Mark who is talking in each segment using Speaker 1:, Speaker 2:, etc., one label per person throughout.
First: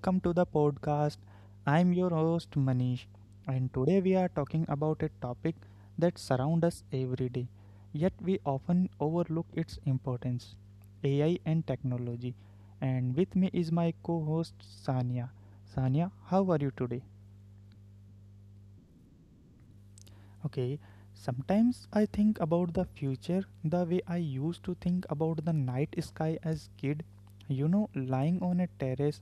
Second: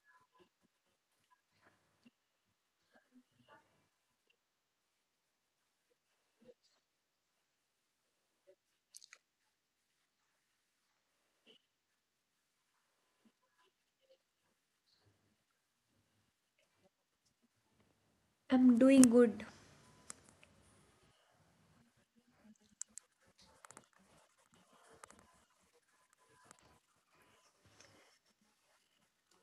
Speaker 1: welcome to the podcast. I'm your host, Manish, and today we are talking about a topic that surrounds us every day, yet we often overlook its importance, AI and technology. And with me is my co host, Sania. Sania, how are you today?
Speaker 2: I'm doing good.
Speaker 1: Okay, sometimes I think about the future the way I used to think about the night sky as kid. Lying on a terrace,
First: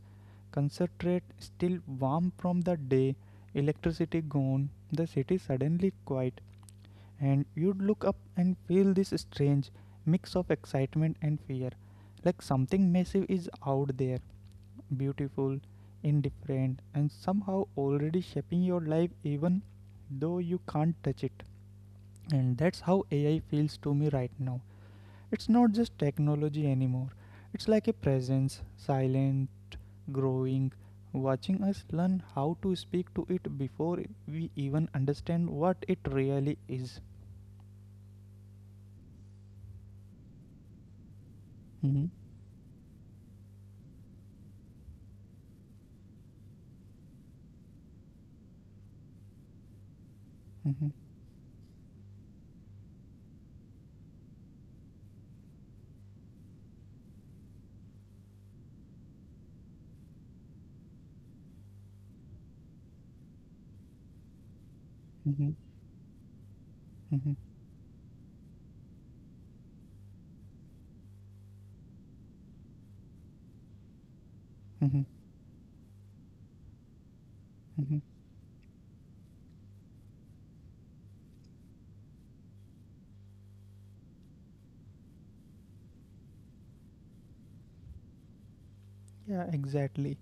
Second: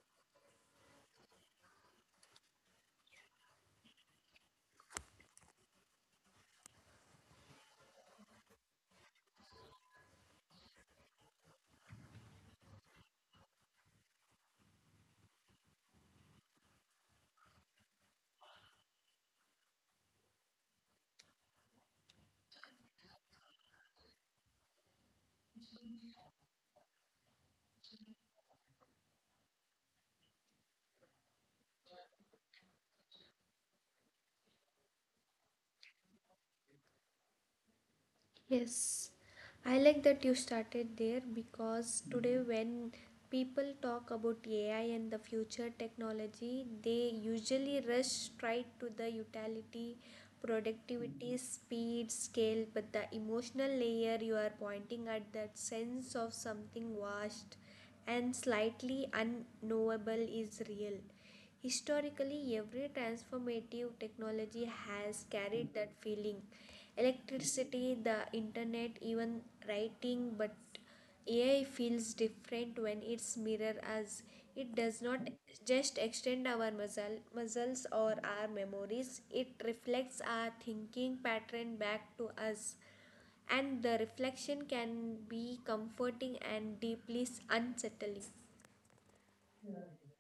Speaker 1: concentrate still warm from the day, electricity gone, the city suddenly quiet, and you'd look up and feel this strange mix of excitement and fear, like something massive is out there beautiful, indifferent, and somehow already shaping your life even though you can't touch it. And that's how AI feels to me right now. It's not just technology anymore, it's like a presence, silent, growing, watching us learn how to speak to it before we even understand what it really is.
Speaker 2: Yes, I like that you started there
Speaker 1: Mhm.
Speaker 2: because today, when people talk about AI and the future technology, they usually rush straight to the utility,
Speaker 1: Mhm.
Speaker 2: productivity, speed, scale, but the emotional layer you are pointing at, that sense of something vast and slightly unknowable, is real. Historically, every transformative technology has
Speaker 1: Mhm.
Speaker 2: carried that feeling.
Speaker 1: Mhm.
Speaker 2: Electricity, the internet, even writing, but AI feels different when it's mirror us. It
Speaker 1: Mhm.
Speaker 2: does not just extend our muscles
Speaker 1: Mhm.
Speaker 2: or our memories, it reflects our thinking pattern back to us. And the reflection can be comforting and deeply unsettling.
Speaker 1: Yeah, exactly.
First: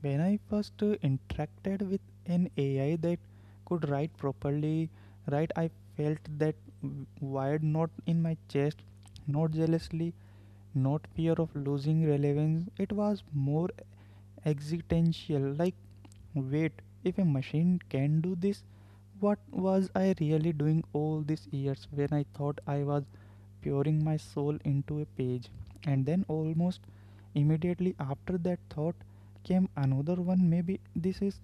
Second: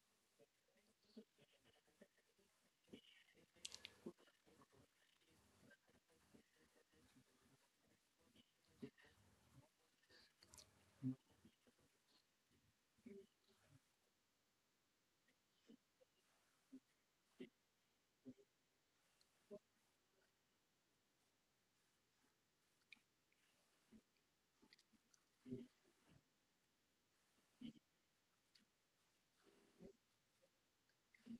Speaker 1: When I first interacted with an AI that could write properly, right, I felt that wired knot in my chest, not jealously, not fear of losing relevance. It was more existential, like, wait, if a machine can do this, what was I really doing all these years when I thought I was pouring my soul into a page. And then, almost immediately after that thought, came another one. Maybe this is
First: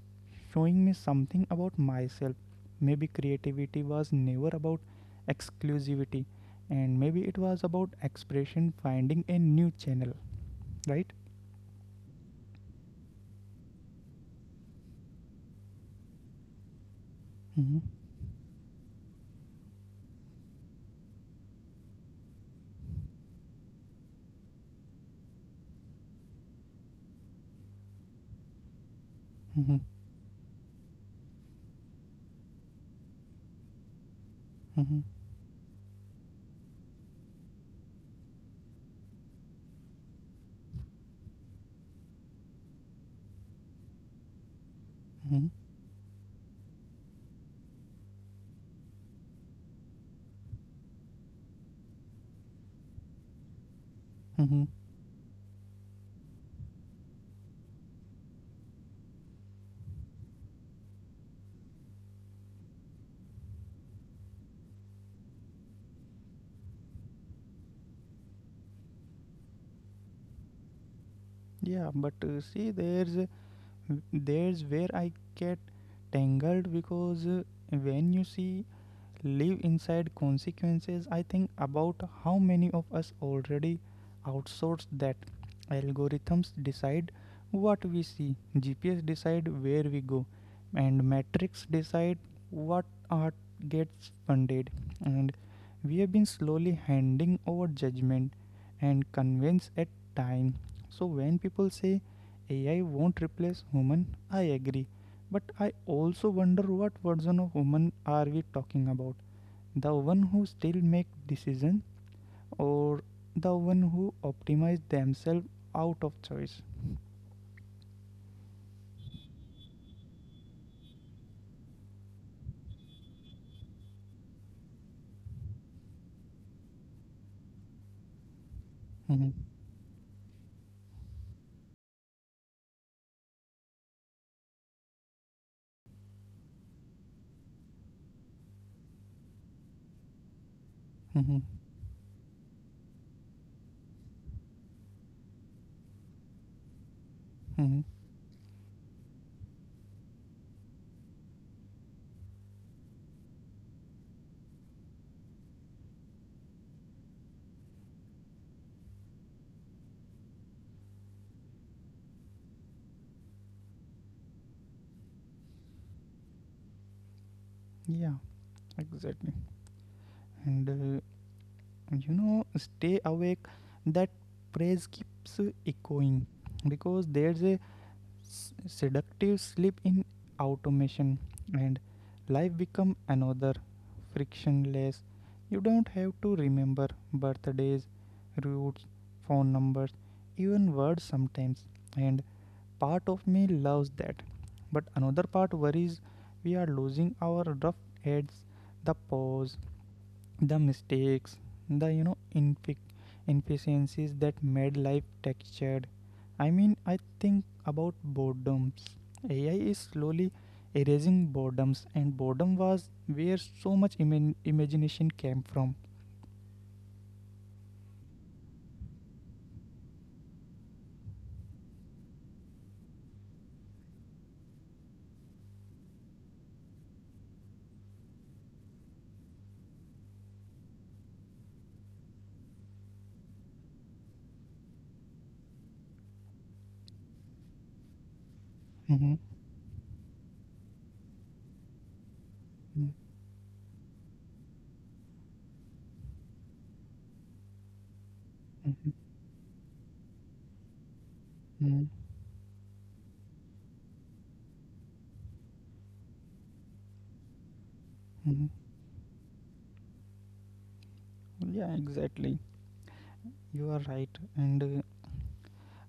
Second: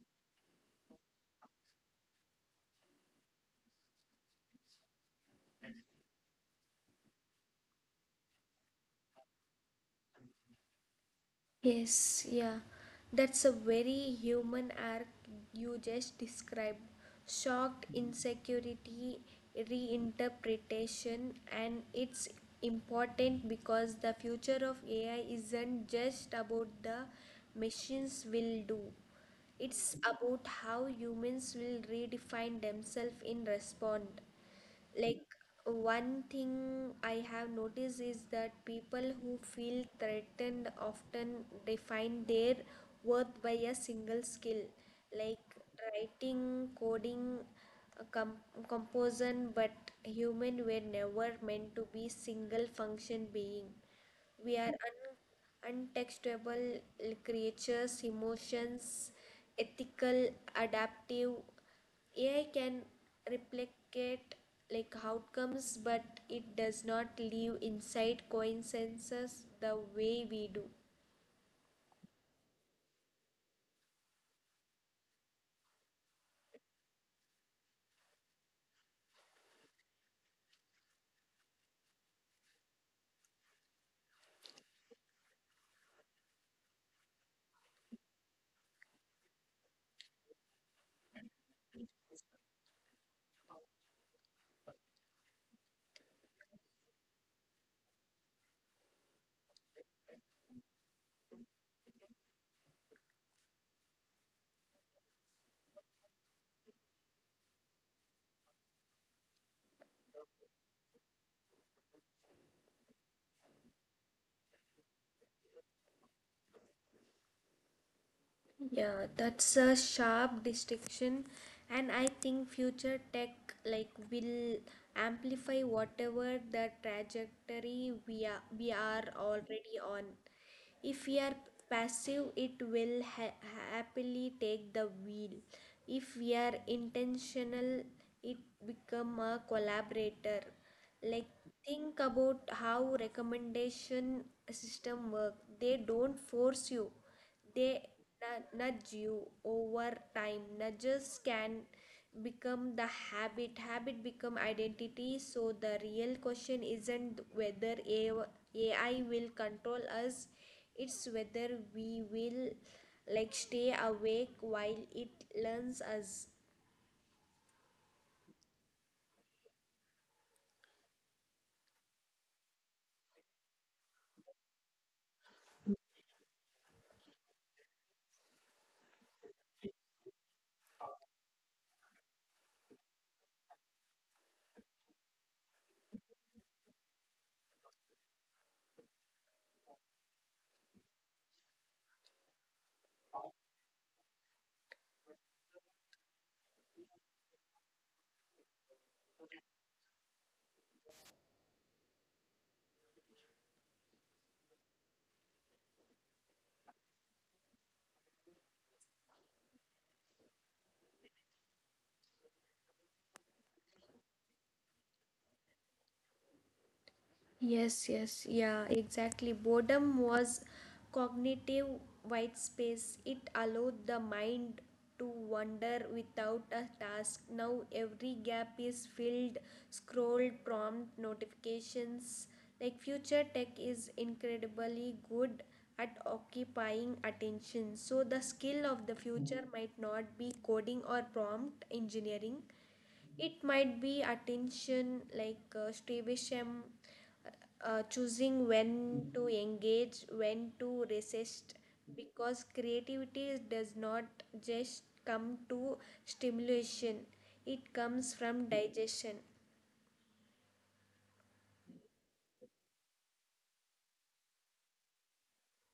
Speaker 1: showing me something about myself. Maybe creativity was never about exclusivity, and maybe it was about expression finding a new channel, right?
Speaker 2: Yes, yeah. That's a very human arc you just described.
Speaker 1: Hmm.
Speaker 2: Shock, insecurity, reinterpretation, and it's important because the future of AI isn't just about the machines will do.
Speaker 1: Hmm.
Speaker 2: It's about how humans will redefine themselves in response.
Speaker 1: Hmm.
Speaker 2: Like, one thing I have noticed is that people who feel threatened often define their worth by a single skill,
Speaker 1: Hmm.
Speaker 2: like writing, coding, uh, com- composition, but human were never meant to be single function being. We
Speaker 1: Hmm.
Speaker 2: are untextable creatures, emotions, ethical, adaptive. AI can replicate like outcomes, but it does not live inside coincidences the way we do.
Speaker 1: Yeah, but see, there's where I get tangled because when you see live inside consequences, I think about how many of us already outsource that. Algorithms decide what we see, GPS decide where we go, and metrics decide what art gets funded. And we have been slowly handing over judgment and convince at time. So when people say AI won't replace human, I agree. But I also wonder what version of woman are we talking about? The one who still make decisions or the one who optimize themselves out of choice?
Speaker 2: Yeah, that's a sharp distinction, and I think future tech like will amplify whatever the trajectory we are
Speaker 1: Mhm,
Speaker 2: already on. If we are passive, it will happily take the wheel. If we are intentional, it become a collaborator. Like,
Speaker 1: mhm,
Speaker 2: think about how recommendation system work. They don't force you, they
Speaker 1: mhm.
Speaker 2: nudge you over time. Nudges can become the habit, habit become identity, so the real question isn't whether AI will control us, it's whether we will like stay awake while it learns us.
Speaker 1: Yeah, exactly. And stay awake, that phrase keeps echoing because there's a s- seductive slip in automation and life become another frictionless. You don't have to remember birthdays, routes, phone numbers, even words sometimes. And part of me loves that, but another part worries we are losing our rough edges, the pause, the mistakes, the inefficiencies that made life textured. I mean, I think about boredoms. AI is slowly erasing boredoms, and boredom was where so much imagination came from.
Speaker 2: Yes, yes, yeah, exactly. Boredom was cognitive white space. It allowed the mind to wander without a task. Now every gap is filled, scroll, prompt, notifications. Like future tech is incredibly good at occupying attention. So the skill
Speaker 1: Mm-hmm.
Speaker 2: of the future might not be coding or prompt engineering. It might be attention like Stevesham, choosing
Speaker 1: Hmm.
Speaker 2: when to engage, when to resist,
Speaker 1: Hmm.
Speaker 2: because creativity does not just come to stimulation, it comes
Speaker 1: Hmm.
Speaker 2: from digestion.
Speaker 1: Yeah, exactly. You are right. And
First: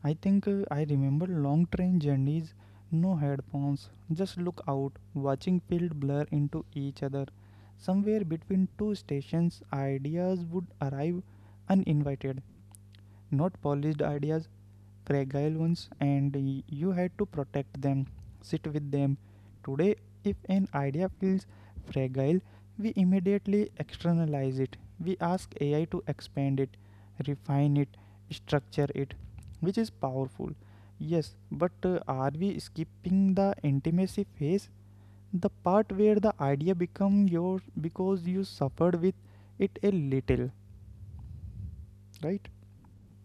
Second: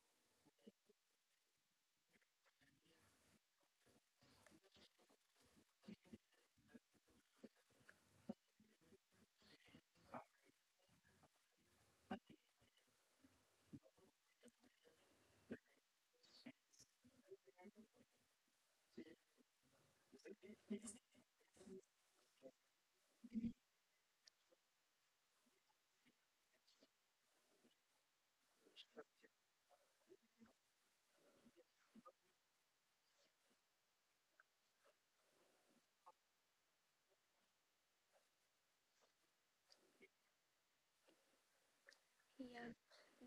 Speaker 1: I think I remember long train journeys, no headphones, just look out, watching fields blur into each other. Somewhere between two stations, ideas would arrive uninvited, not polished ideas, fragile ones and you had to protect them, sit with them. Today, if an idea feels fragile, we immediately externalize it. We ask AI to expand it, refine it, structure it, which is powerful. Yes, but are we skipping the intimacy phase? The part where the idea become yours because you suffered with it a little, right?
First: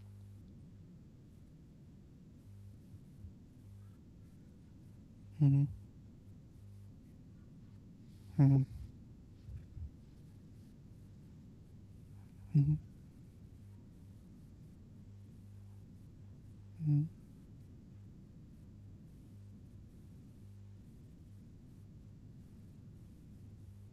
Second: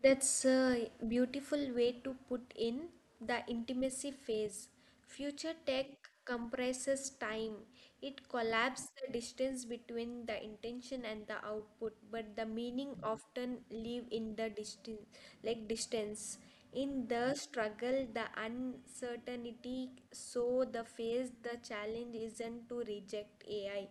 Speaker 2: That's a beautiful way to put in the intimacy phase. Future
Speaker 1: Mm-hmm.
Speaker 2: tech compresses time. It
Speaker 1: Mm-hmm.
Speaker 2: collapses the distance between the intention and the output, but the
Speaker 1: Mm-hmm. Mm-hmm.
Speaker 2: meaning often live in the distance, like distance. In the struggle, the uncertainty, so the phase, the challenge isn't to reject AI,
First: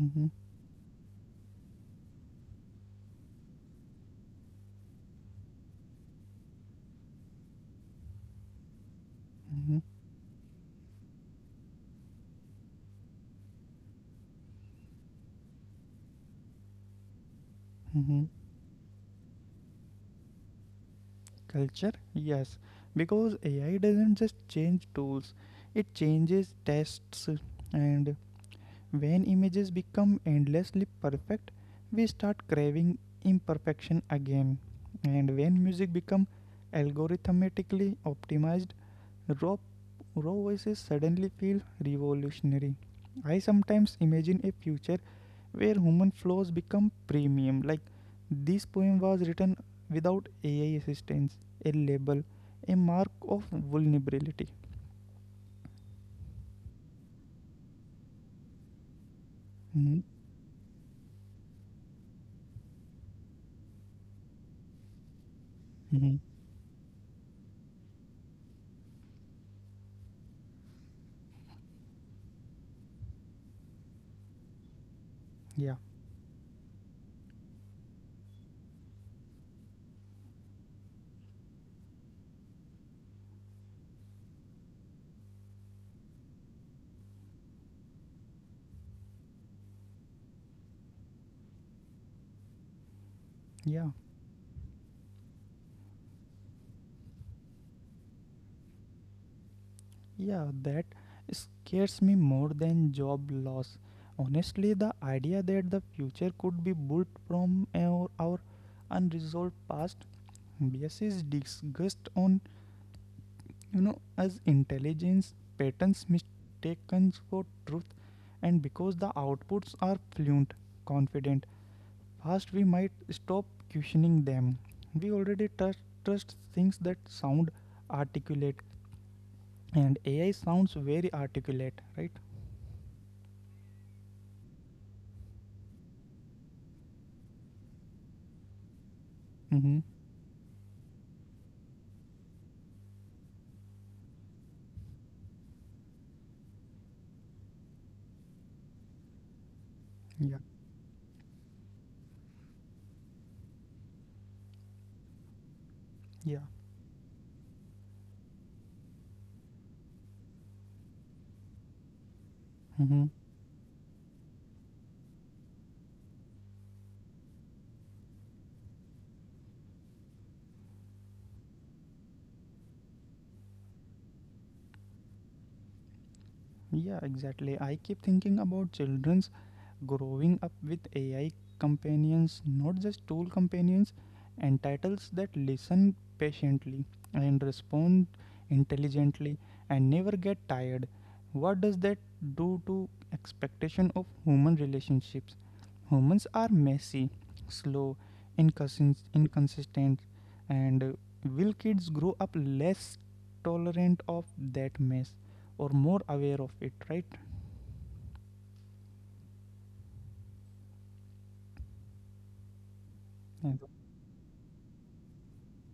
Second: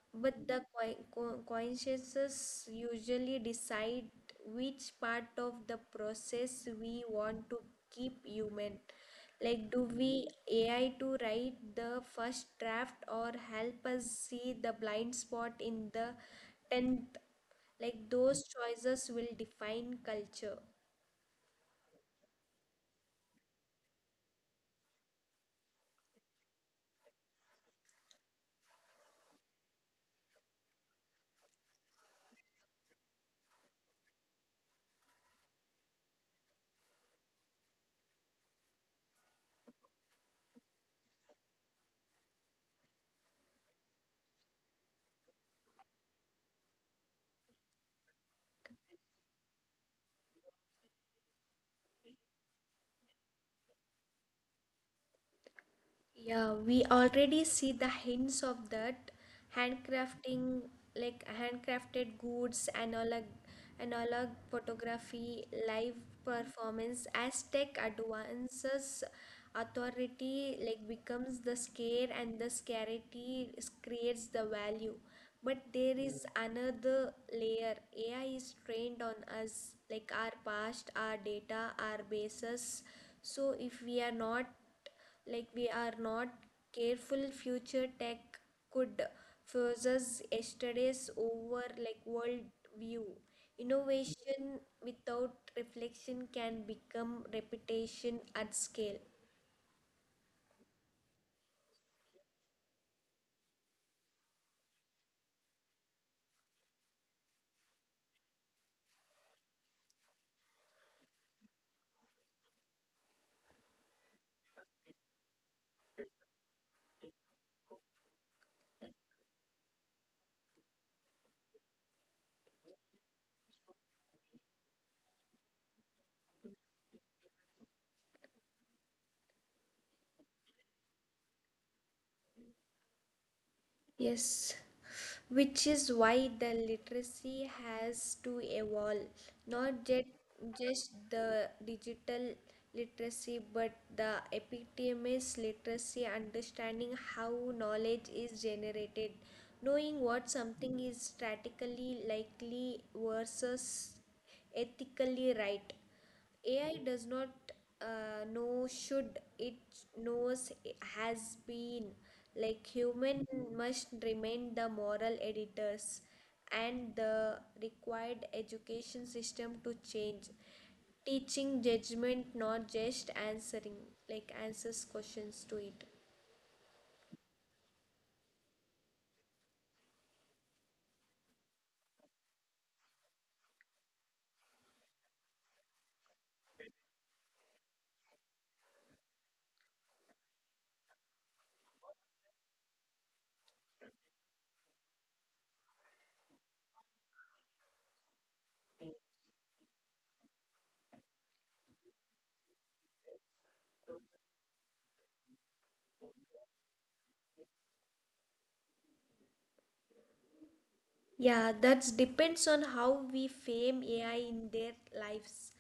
Speaker 1: Mm-hmm.
Speaker 2: but the consciences usually decide which part of the process we want to keep human. Like,
Speaker 1: Mm-hmm.
Speaker 2: do we AI to write the first draft or help us see the blind spot in the tenth? Like,
Speaker 1: Mm-hmm.
Speaker 2: those choices will define culture.
Speaker 1: Culture? Yes. Because AI doesn't just change tools, it changes tests. And when images become endlessly perfect, we start craving imperfection again. And when music becomes algorithmically optimized, raw, raw voices suddenly feel revolutionary. I sometimes imagine a future where human flaws become premium. Like this poem was written without AI assistance, a label, a mark of vulnerability.
Speaker 2: Yeah, we already see the hints of that,
Speaker 1: Mhm.
Speaker 2: handcrafting, like handcrafted goods, analog, analog photography, live
Speaker 1: Mhm.
Speaker 2: performance. As tech advances, authority like becomes the scare, and the creates the value. But
Speaker 1: Yeah,
Speaker 2: there is another layer. AI is trained on us, like our past, our data, our bases. So if we are not careful, future tech could fuse us yesterday's over like world view.
Speaker 1: yeah,
Speaker 2: Innovation without reflection can become repetition at scale.
Speaker 1: yeah. That scares me more than job loss. Honestly, the idea that the future could be built from our unresolved past biases disgust on as intelligence patterns mistaken for truth. And because the outputs are fluent, confident, fast, we might stop questioning them. We already trust things that sound articulate, and AI sounds very articulate, right?
Speaker 2: Yes, which is why the literacy has to evolve,
Speaker 1: Mm-hmm.
Speaker 2: not just the digital literacy but the epistemic literacy, understanding how knowledge is generated, knowing what
Speaker 1: Yeah,
Speaker 2: something is statically likely versus ethically right.
Speaker 1: yeah.
Speaker 2: AI does not know should it, knows has been, like
Speaker 1: Mm-hmm.
Speaker 2: human must remain the moral editors, and the required education system to change, teaching judgment, not just answering like answers questions to it.
Speaker 1: Yeah, exactly. I keep thinking about children growing up with AI companions, not just tool companions, entitles that listen patiently and respond intelligently and never get tired. What does that do to expectation of human relationships? Humans are messy, slow, inconsistent, and will kids grow up less tolerant of that mess or more aware of it? Right?
Speaker 2: Yeah, that depends on how we frame AI in their lives.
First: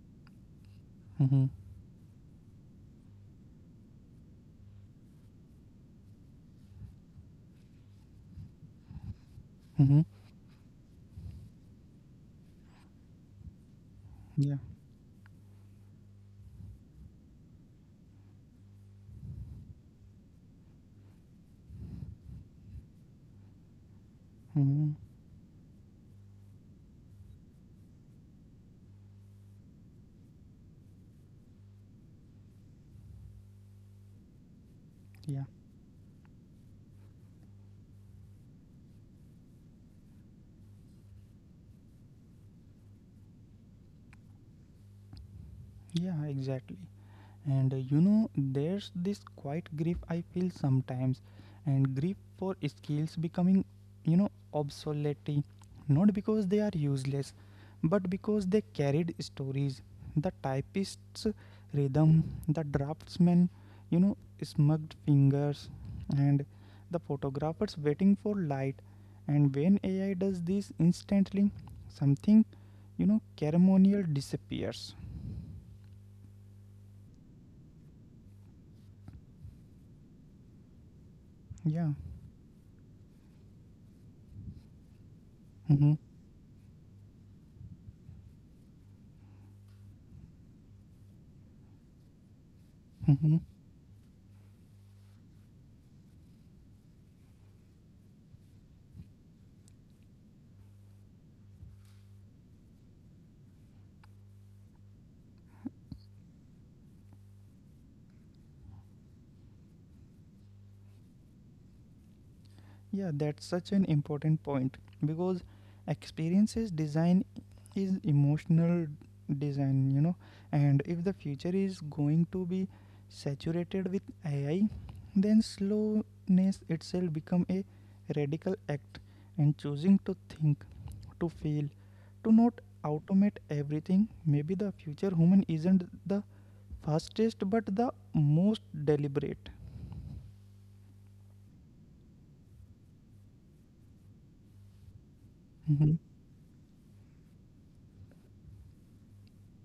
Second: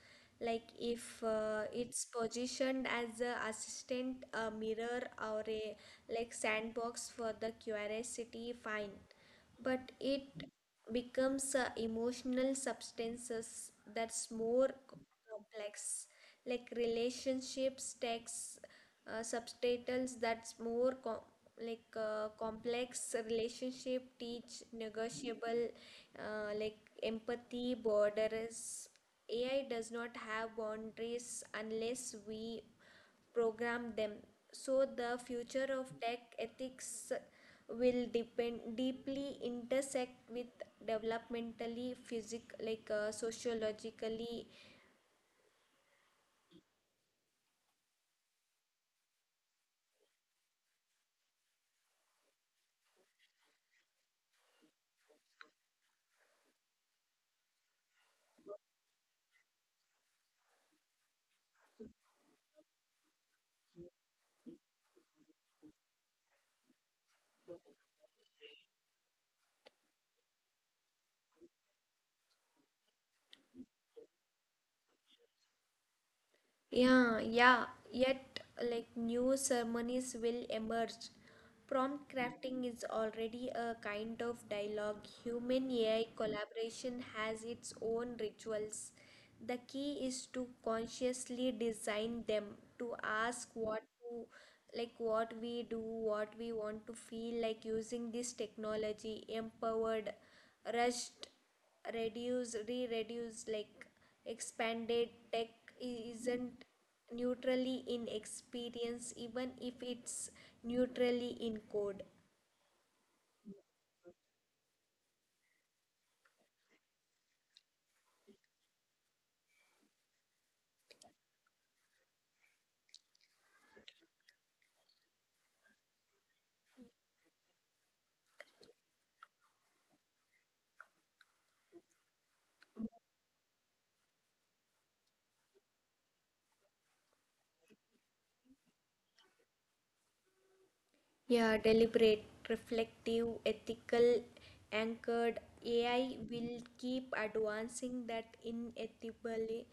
Speaker 2: Like if
Speaker 1: Mm-hmm.
Speaker 2: it's positioned as a assistant, a mirror, or a like sandbox for the curiosity, fine, but
Speaker 1: Hmm.
Speaker 2: it becomes emotional substances, that's
Speaker 1: Yeah.
Speaker 2: more complex, like relationships texts, subtitles, that's more complex relationship teach
Speaker 1: Hmm.
Speaker 2: negotiable, like empathy borders. AI does not have boundaries unless we program them. So
Speaker 1: Yeah.
Speaker 2: the future of tech ethics will depend deeply intersect with developmentally physic like sociologically.
Speaker 1: Yeah, exactly. And there's this quiet grief I feel sometimes, and grief for skills becoming, obsolete, not because they are useless, but because they carried stories. The typist's rhythm, the draftsman, you know, smugged fingers, and the photographers waiting for light. And when AI does this instantly, something, ceremonial disappears.
Speaker 2: Yeah, yeah. Yet, like new ceremonies will emerge.
Speaker 1: Yeah.
Speaker 2: Prompt crafting is already a kind of dialogue. Human
Speaker 1: Mm-hmm.
Speaker 2: AI collaboration has its own rituals. The key is to consciously design them, to
Speaker 1: Mm-hmm.
Speaker 2: ask what to like what we do, what we want to feel like using this technology, empowered, rushed, reduce re-reduce like expanded. Tech isn't neutrally in experience even if it's neutrally in code.
Speaker 1: Yeah, that's such an important point because experiences design is emotional design. And if the future is going to be saturated with AI, then slowness itself become a radical act and choosing to think, to feel, to not automate everything. Maybe the future human isn't the fastest but the most deliberate.
Speaker 2: Yeah, deliberate, reflective, ethical, anchored.
Speaker 1: Mhm.
Speaker 2: AI will keep advancing that inevitably,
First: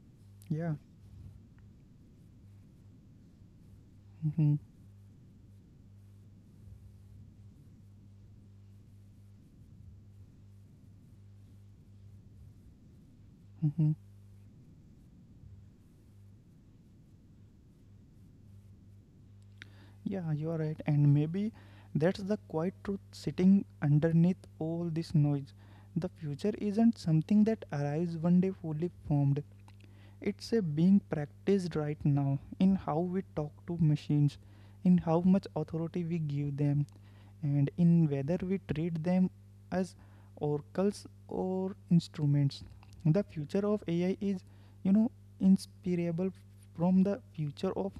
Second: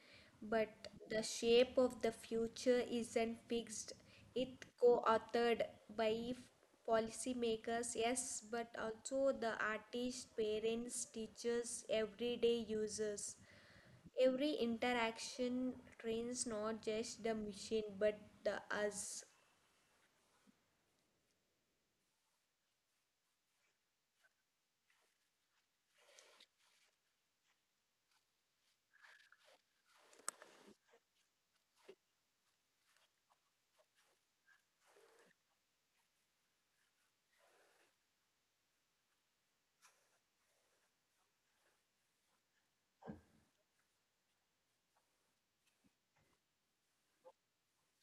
Speaker 1: Yeah.
Speaker 2: but the shape of the future isn't fixed. It co-authored by policymakers, yes, but also the artists, parents, teachers, everyday users.
Speaker 1: Hmm.
Speaker 2: Every interaction trains not just the machine but the us.
Speaker 1: Yeah, you are right. And maybe that's the quiet truth sitting underneath all this noise. The future isn't something that arrives one day fully formed. It's a being practiced right now in how we talk to machines, in how much authority we give them, and in whether we treat them as oracles or instruments. The future of AI is, you know, inseparable from the future of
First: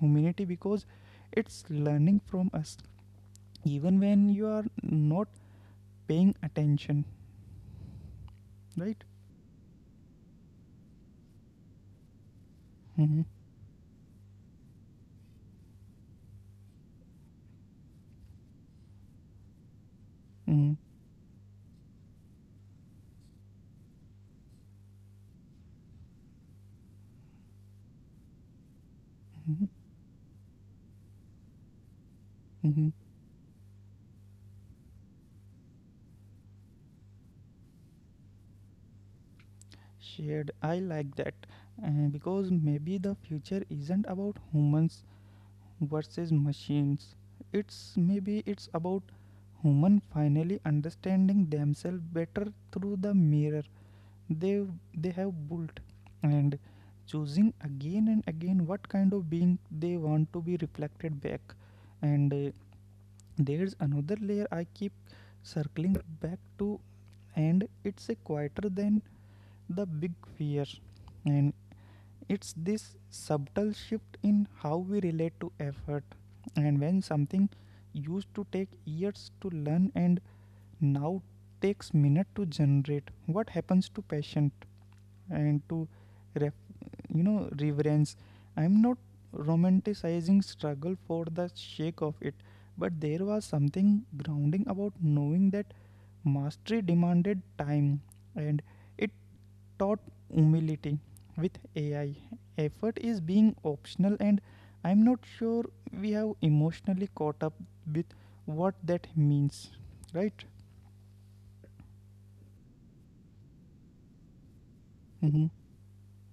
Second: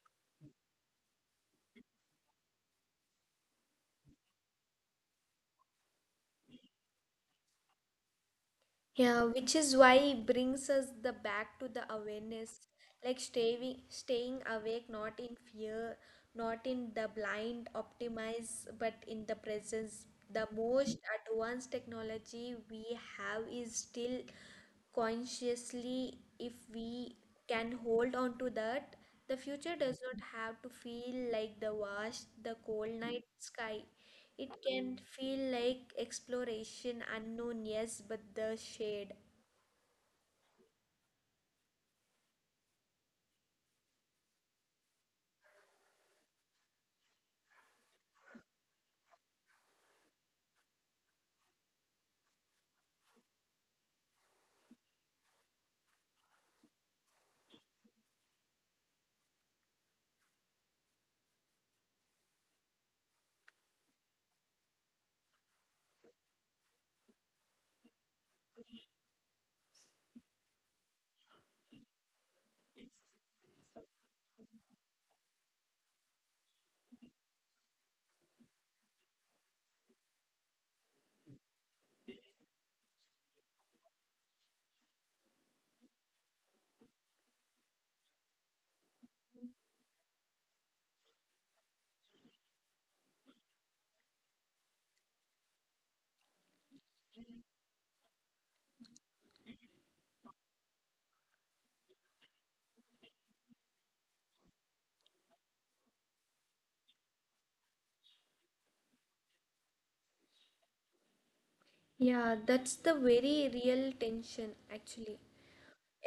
Speaker 1: humanity because it's learning from us even when you are not paying attention, right?
Speaker 2: Yeah, which is why it brings us the back to the awareness, like
Speaker 1: Mm-hmm.
Speaker 2: staying awake, not in fear, not in the blind optimize, but in the presence. The
Speaker 1: Mm-hmm.
Speaker 2: most advanced technology we have is still consciously. If we can hold on to that, the
Speaker 1: Mm-hmm.
Speaker 2: future does not have to feel like the wash the
Speaker 1: Mm-hmm.
Speaker 2: cold night sky. It can feel like exploration unknown, yes, but the shade.
Speaker 1: Shared, I like that. uh, because maybe the future isn't about humans versus machines. It's maybe it's about human finally understanding themselves better through the mirror they they have built and choosing again and again what kind of being they want to be reflected back. And there's another layer I keep circling back to, and it's a quieter than the big fear. And it's this subtle shift in how we relate to effort. And when something used to take years to learn and now takes minute to generate, what happens to passion and to ref, you know reverence? I'm not romanticizing struggle for the sake of it, but there was something grounding about knowing that mastery demanded time and it taught humility. With AI, effort is being optional and I'm not sure we have emotionally caught up with what that means, right?
Speaker 2: Yeah, that's the very real tension actually.
Speaker 1: Mm-hmm.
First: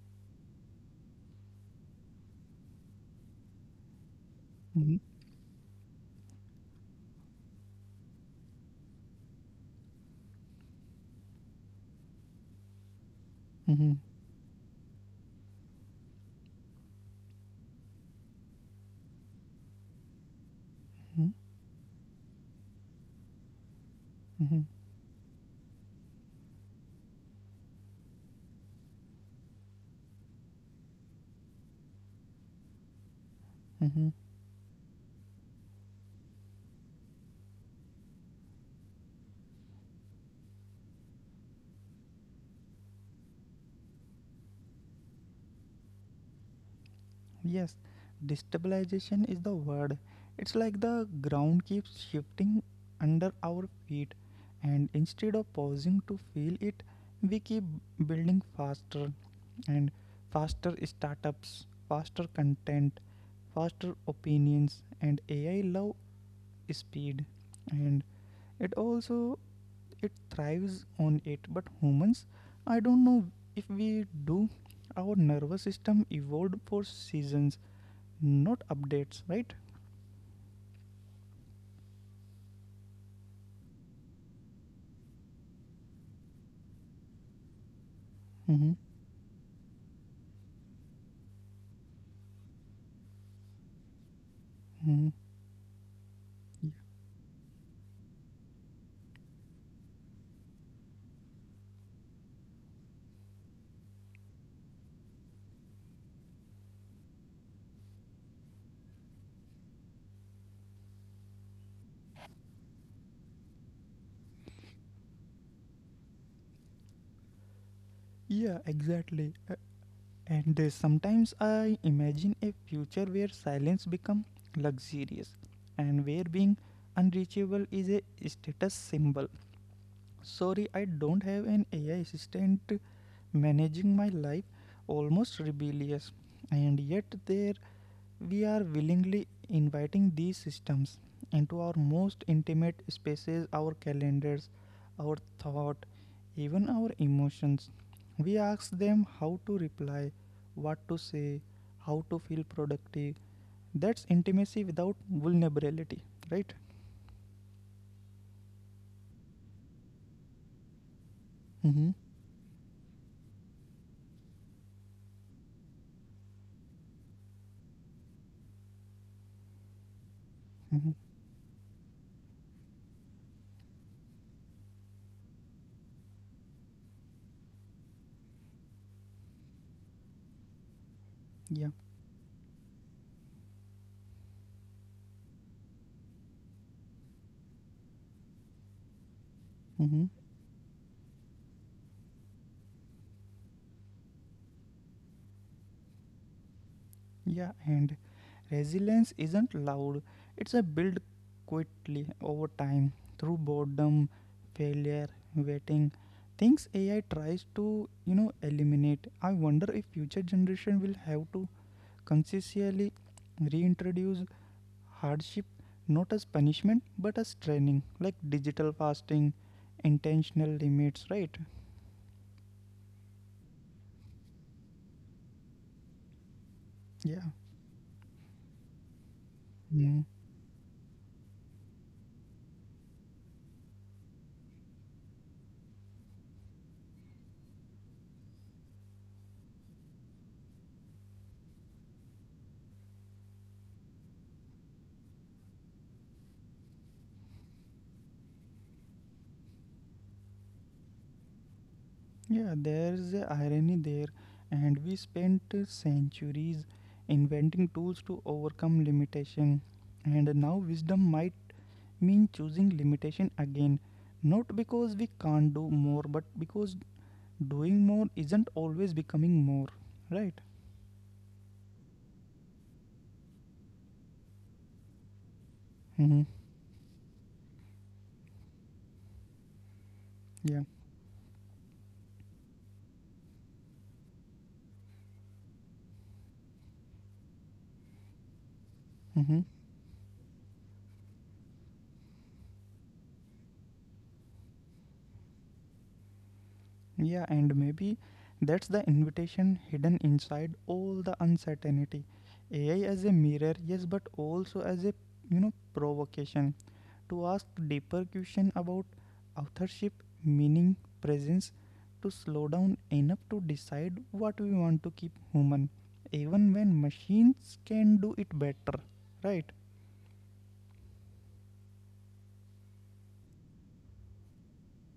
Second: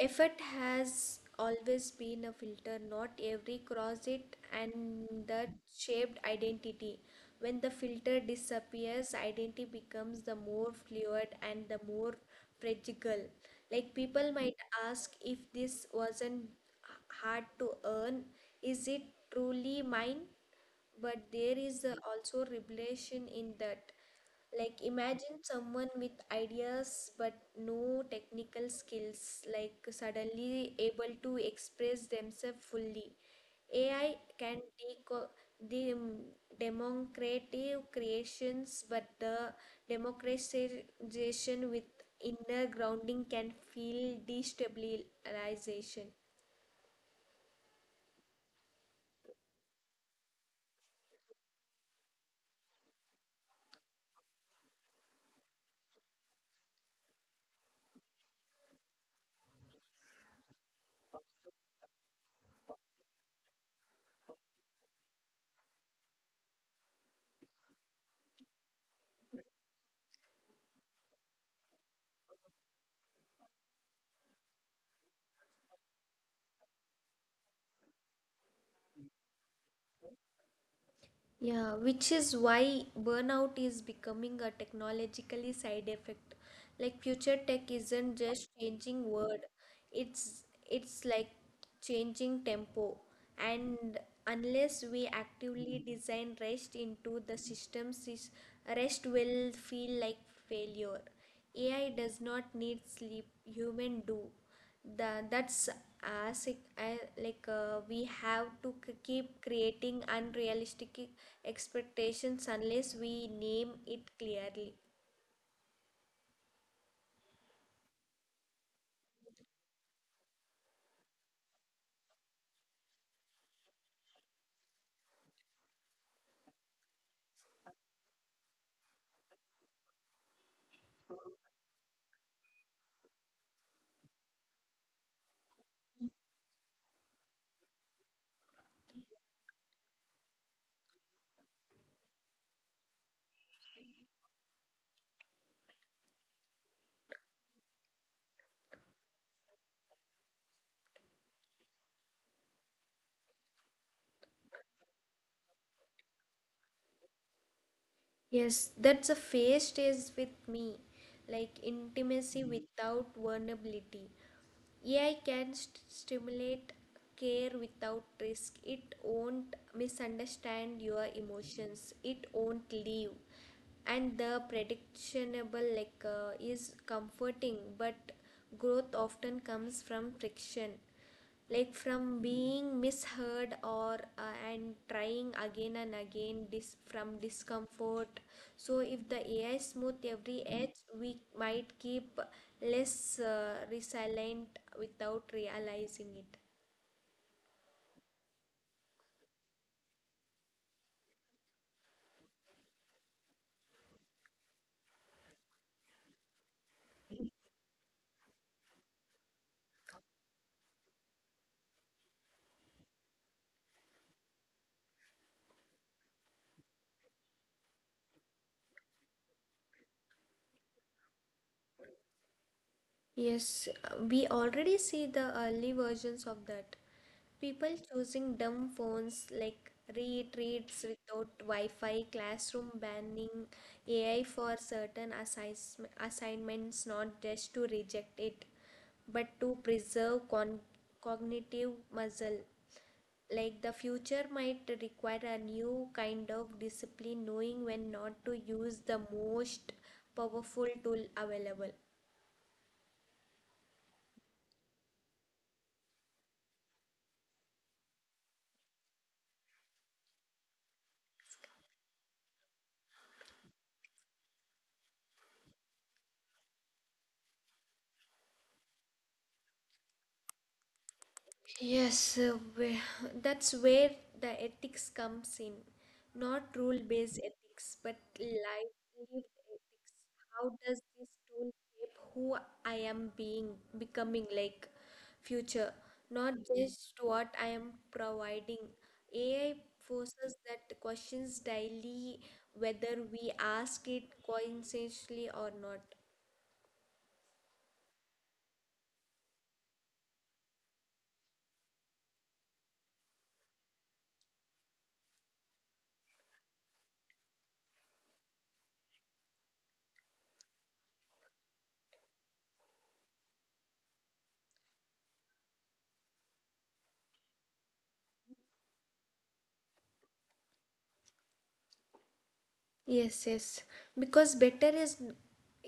Speaker 2: Effort has always been a filter, not every cross it,
Speaker 1: Mm-hmm.
Speaker 2: and that shaped identity. When the filter disappears, identity becomes the more fluid and the more fragile.
Speaker 1: Mm-hmm.
Speaker 2: Like people might ask, if this wasn't hard to earn, is it truly mine? But
Speaker 1: Mm-hmm.
Speaker 2: there is also revelation in that.
Speaker 1: Mm-hmm.
Speaker 2: Like imagine someone with ideas but no technical skills like suddenly able to express themselves fully.
Speaker 1: Mm-hmm.
Speaker 2: AI can dem- democratic creations, but the democratization with inner grounding can feel destabilization.
Speaker 1: Yes, destabilization is the word. It's like the ground keeps shifting under our feet, and instead of pausing to feel it, we keep building faster and faster startups, faster content, faster opinions, and AI love speed. And it also it thrives on it, but humans, I don't know if we do. Our nervous system evolved for seasons, not updates, right?
Speaker 2: Yeah, which is why burnout is becoming a technologically side effect. Like future tech isn't just
Speaker 1: Mm-hmm.
Speaker 2: changing word, it's it's like changing tempo. And unless
Speaker 1: Mm-hmm.
Speaker 2: we actively design rest into the systems, rest will feel like failure. AI does not need sleep, human do. The that's as it, I, like we have to keep creating unrealistic expectations unless we name it clearly.
Speaker 1: Yeah, exactly. And sometimes I imagine a future where silence becomes luxurious and where being unreachable is a status symbol. Sorry, I don't have an AI assistant managing my life, almost rebellious. And yet, there we are willingly inviting these systems into our most intimate spaces, our calendars, our thought, even our emotions. We ask them how to reply, what to say, how to feel productive. That's intimacy without vulnerability, right?
Speaker 2: Yes, that's a phase stays with me, like
Speaker 1: Mm-hmm.
Speaker 2: intimacy without vulnerability. AI can stimulate care without risk. It won't misunderstand
Speaker 1: Mm-hmm.
Speaker 2: your emotions. It won't leave. And the predictionable like is comforting, but growth often comes from friction,
Speaker 1: Yeah.
Speaker 2: like from being misheard or and trying again and again from discomfort. So if the AI smooth
Speaker 1: Mm-hmm.
Speaker 2: every edge, we might keep less resilient without realizing it.
Speaker 1: Yeah, and resilience isn't loud, it's a build quietly over time through boredom, failure, waiting. Things AI tries to, eliminate. I wonder if future generation will have to consciously reintroduce hardship, not as punishment but as training, like digital fasting, intentional limits, right?
Speaker 2: Yes, we already see the early versions of that.
Speaker 1: Yeah.
Speaker 2: People choosing dumb phones like
Speaker 1: Mm.
Speaker 2: retreats without Wi-Fi, classroom banning AI for certain assis assignments, not just to reject it, but to preserve con cognitive muscle. Like the future might require a new kind of discipline, knowing when not to use the most powerful tool available.
Speaker 1: Yeah, there's a irony there, and we spent centuries inventing tools to overcome limitation, and now wisdom might mean choosing limitation again, not because we can't do more, but because doing more isn't always becoming more, right?
Speaker 2: Yes, that's where the ethics comes in. Not
Speaker 1: Mm-hmm.
Speaker 2: rule-based ethics, but life lived ethics. How does
Speaker 1: Yeah.
Speaker 2: this tool shape who I am being, becoming like future, not just what I am providing. AI
Speaker 1: Mm-hmm.
Speaker 2: forces that questions daily, whether we ask it consciously or not.
Speaker 1: Yeah, and maybe that's the invitation hidden inside all the uncertainty. AI as a mirror, yes, but also as a provocation to ask deeper question about authorship, meaning, presence, to slow down enough to decide what we want to keep human, even when machines can do it better, right?
Speaker 2: Yes, yes. Because better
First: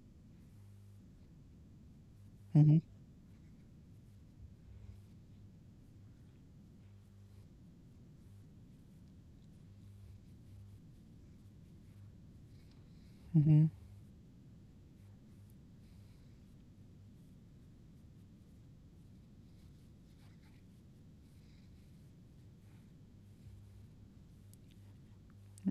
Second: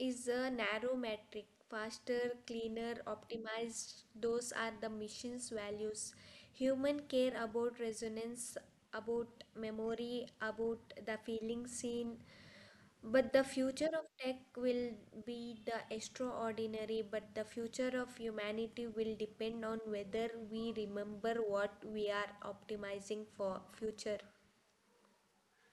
Speaker 2: is a narrow metric. Faster,
Speaker 1: Mm-hmm.
Speaker 2: cleaner, optimized, those are the mission's values. Human care about resonance, about memory, about the feeling seen. But the
Speaker 1: Mm-hmm.
Speaker 2: future of tech will be the extraordinary, but the future of humanity will depend on whether we remember what we are optimizing for future.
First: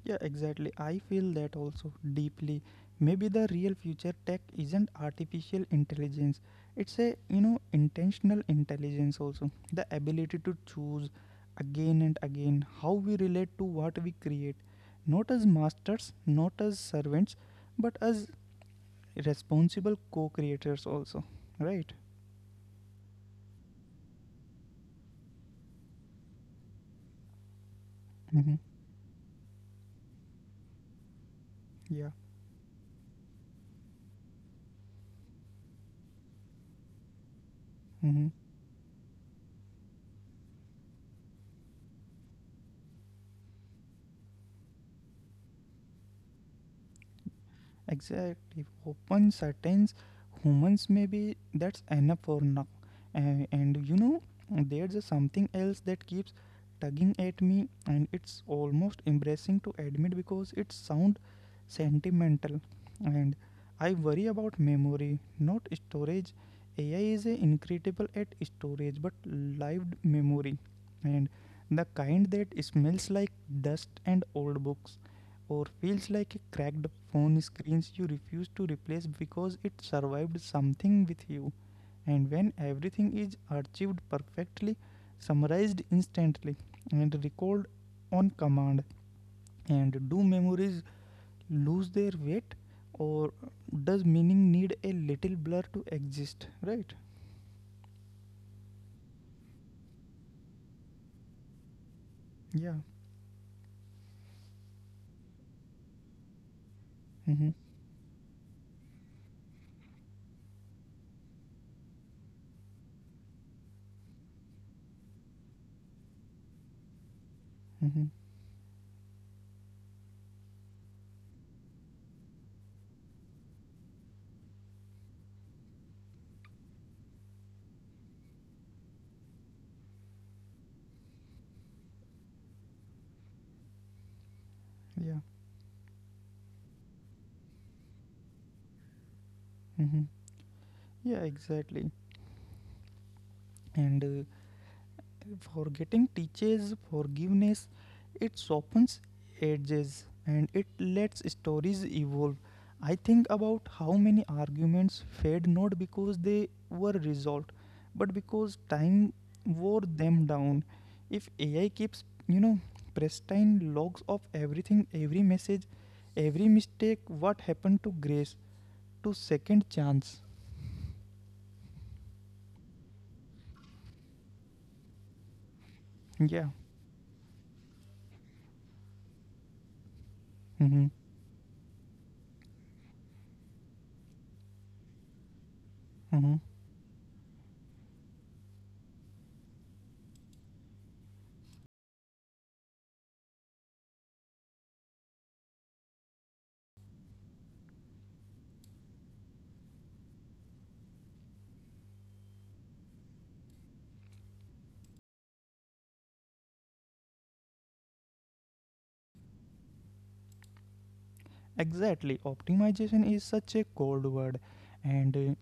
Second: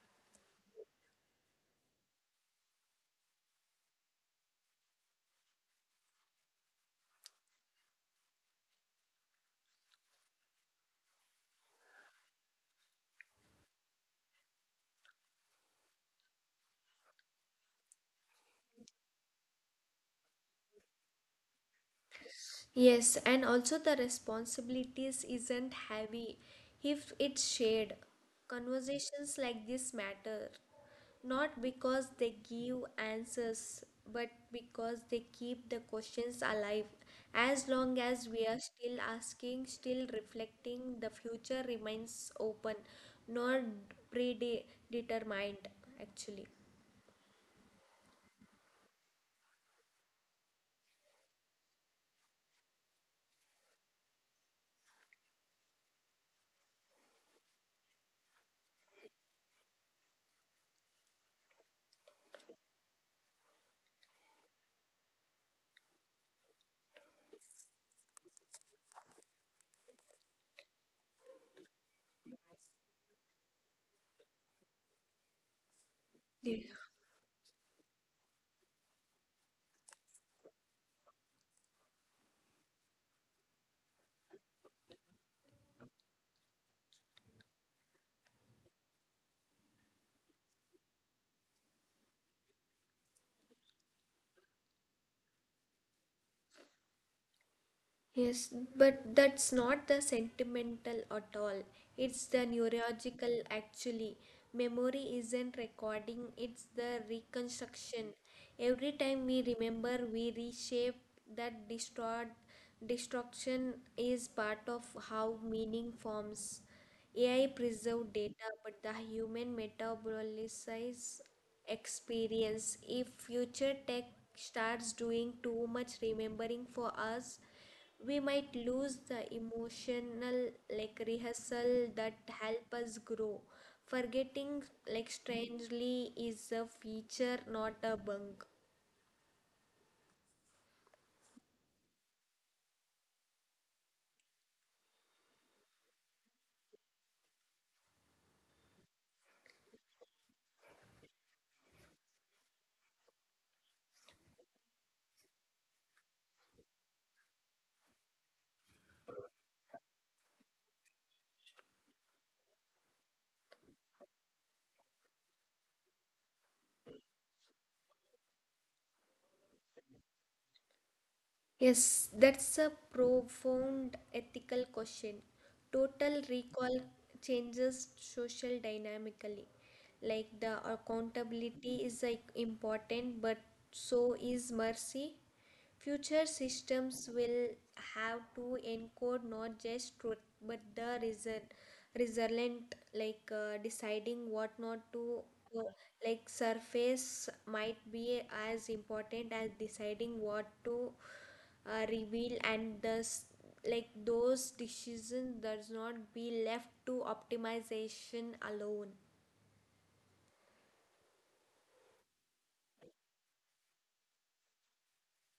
Speaker 1: Yeah, exactly. I feel that also deeply. Maybe the real future tech isn't artificial intelligence. It's a, intentional intelligence also. The ability to choose again and again how we relate to what we create. Not as masters, not as servants, but as responsible co creators also. Right?
Speaker 2: Yes, and also the responsibilities isn't heavy if it's shared.
Speaker 1: Mm-hmm.
Speaker 2: Conversations like this matter, not because
Speaker 1: Yeah.
Speaker 2: they give answers, but because they keep the questions alive. As long as
Speaker 1: Mm-hmm.
Speaker 2: we are still asking, still reflecting, the future remains open, not predetermined, actually.
Speaker 1: Exactly. Open certains humans, maybe that's enough for now. And there's a something else that keeps tugging at me and it's almost embarrassing to admit because it sound sentimental and I worry about memory, not storage. AI is a incredible at storage but lived memory, and the kind that smells like dust and old books or feels like a
Speaker 2: Yeah.
Speaker 1: cracked phone screens you refuse to replace because it survived something with you. And when everything is archived perfectly, summarized instantly, and recalled on command, and do memories lose their weight, or does meaning need a little blur to exist? Right?
Speaker 2: Yes, but that's not the sentimental at all. It's the
Speaker 1: Yeah.
Speaker 2: neurological actually. Memory isn't recording, it's the
Speaker 1: Mm-hmm.
Speaker 2: reconstruction. Every time we remember, we reshape that distort destruction is part of how meaning forms. AI
Speaker 1: Mm-hmm.
Speaker 2: preserve data, but the human metabolizes experience. If future tech starts doing too much remembering for us, we might lose the emotional like rehearsal that help us grow forgetting,
Speaker 1: Yeah.
Speaker 2: like strangely is a feature not a bug.
Speaker 1: Mm-hmm. Yeah, exactly. And forgetting teaches forgiveness, it softens edges and it lets stories evolve. I think about how many arguments fade not because they were resolved, but because time wore them down. If AI keeps, pristine logs of everything, every message, every mistake, what happened to grace, to second chance?
Speaker 2: Yes, that's a profound ethical question. Total
Speaker 1: Yeah.
Speaker 2: recall changes social dynamically, like the
Speaker 1: Mm-hmm.
Speaker 2: accountability is like important, but so is mercy. Future
Speaker 1: Mm-hmm.
Speaker 2: systems will have to encode not just truth but the reason, resilient, like deciding what not to. uh, Like surface might be as important as deciding what to reveal, and thus like those decisions does not be left to optimization alone.
Speaker 1: Exactly, optimization is such a cold word, and uh,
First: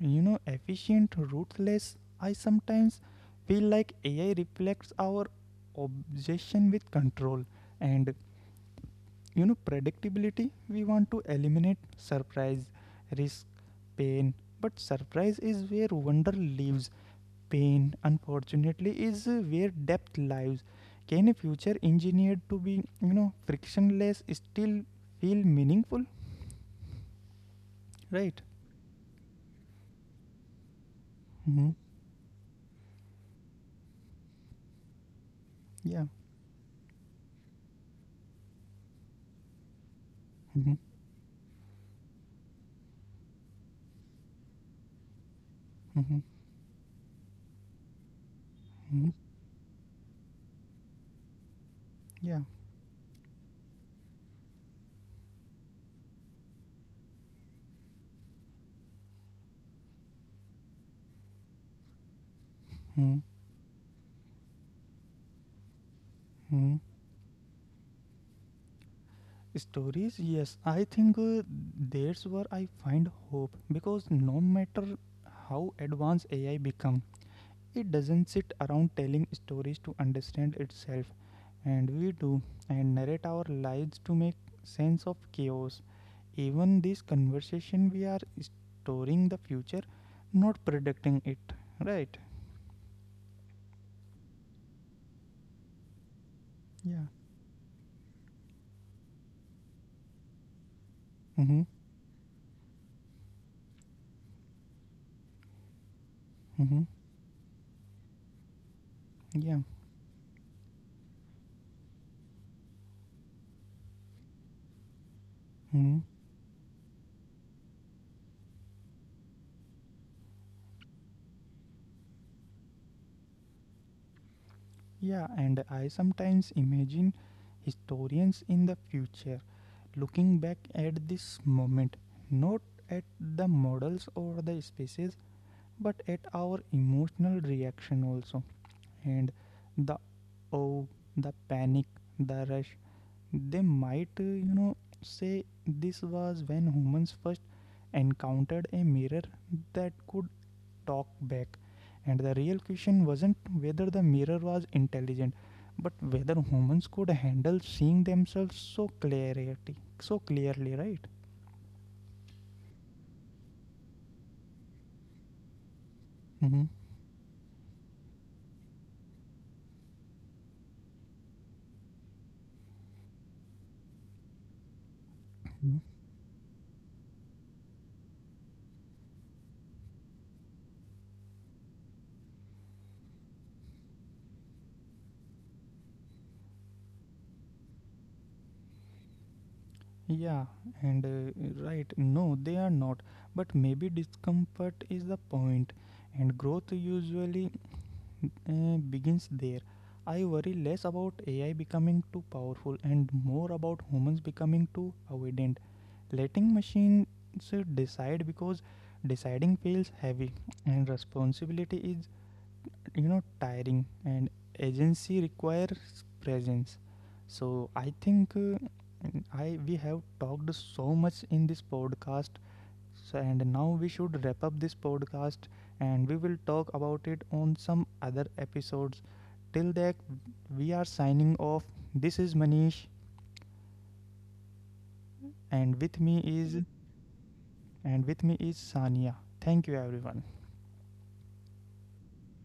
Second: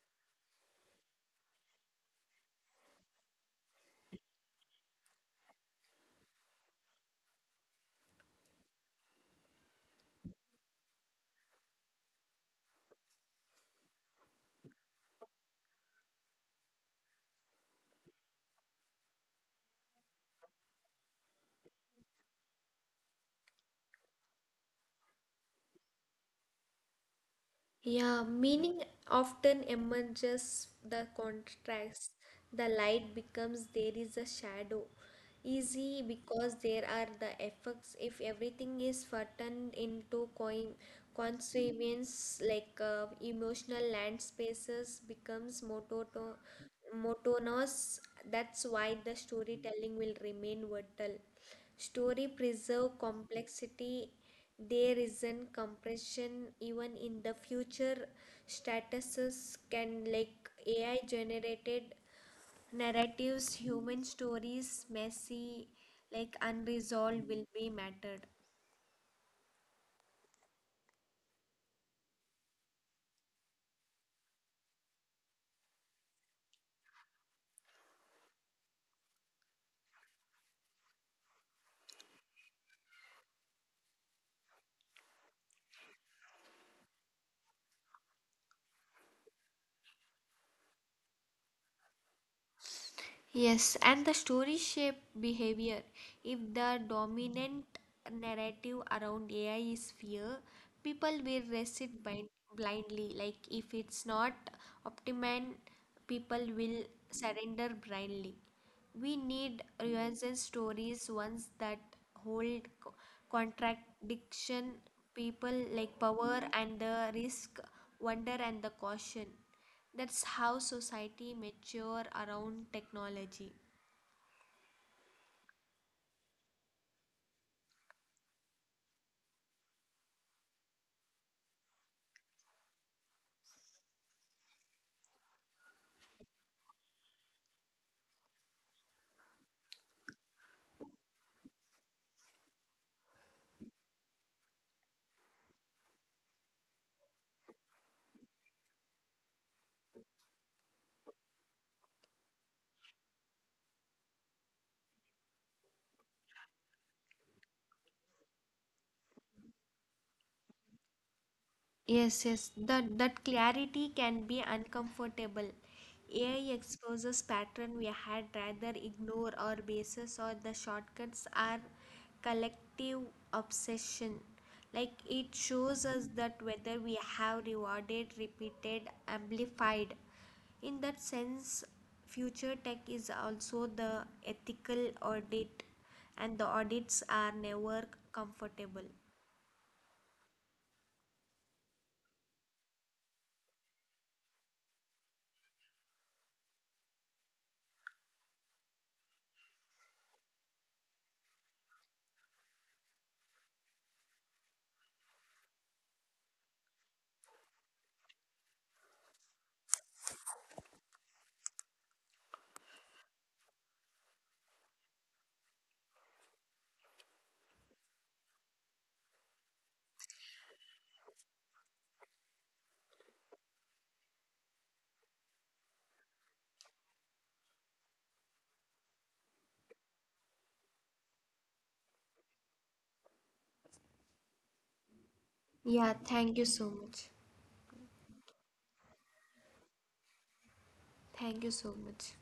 Speaker 1: you know, efficient, ruthless. I sometimes feel like AI reflects our obsession with control and predictability. We want to eliminate surprise, risk, pain, but surprise is where wonder lives. Pain, unfortunately, is where depth lives. Can a future engineered to be, frictionless still feel meaningful?
Speaker 2: Yeah,
Speaker 1: Right.
Speaker 2: meaning often emerges the
Speaker 1: Mm-hmm.
Speaker 2: contrast. The light becomes there is a shadow. Easy
Speaker 1: Yeah.
Speaker 2: because there are the effects. If everything is flattened into coin
Speaker 1: Mm-hmm.
Speaker 2: consequence, like emotional land spaces becomes
Speaker 1: Mm-hmm.
Speaker 2: monotonous. That's why
Speaker 1: Mm-hmm.
Speaker 2: the storytelling will remain vital. Story
Speaker 1: Yeah.
Speaker 2: preserve complexity, there isn't compression even in the future. Statuses can like AI generated narratives, human stories, messy, like
Speaker 1: Mm-hmm.
Speaker 2: unresolved will be mattered.
Speaker 1: Stories, yes. I think that's where I find hope because no matter how advanced AI become, it doesn't sit around telling stories to understand itself, and we do and narrate our lives to make sense of chaos. Even this conversation, we are storing the future, not predicting it, right?
Speaker 2: Yes, and the story shape behavior. If the
Speaker 1: Yeah.
Speaker 2: dominant narrative around AI is fear, people will
Speaker 1: Mm-hmm.
Speaker 2: race it blindly. Like if it's not optimal, people
Speaker 1: Mm-hmm.
Speaker 2: will surrender blindly. We
Speaker 1: Yeah.
Speaker 2: need realistic stories, ones that hold contradiction, people
Speaker 1: Hmm.
Speaker 2: like power and the risk, wonder and the caution. That's how society mature around technology.
Speaker 1: Yeah, and I sometimes imagine historians in the future looking back at this moment, not at the models or the spaces, but at our emotional reaction also. And the oh, the panic, the rush. They might, say this was when humans first encountered a mirror that could talk back. And the real question wasn't whether the mirror was intelligent, but whether humans could handle seeing themselves so clarity, so clearly, right?
Speaker 2: Yes, yes, that clarity can be uncomfortable.
Speaker 1: Hmm.
Speaker 2: AI exposes pattern we had rather ignore or basis or the shortcuts are collective obsession. Like it shows us that whether we have rewarded, repeated, amplified. In that sense, future tech is also the ethical audit, and the audits are never comfortable.
Speaker 1: Yeah, and right, no, they are not. But maybe discomfort is the point, and growth usually begins there. I worry less about AI becoming too powerful and more about humans becoming too avoidant. Letting machines decide because deciding feels heavy and responsibility is tiring and agency requires presence. So I think I we have talked so much in this podcast so, and now we should wrap up this podcast and we will talk about it on some other episodes. Till that, we are signing off. This is Manish, and with
Speaker 2: Yeah,
Speaker 1: me is
Speaker 2: thank you so much.
Speaker 1: and with me is Sania. Thank you, everyone.
Speaker 2: Thank you so much.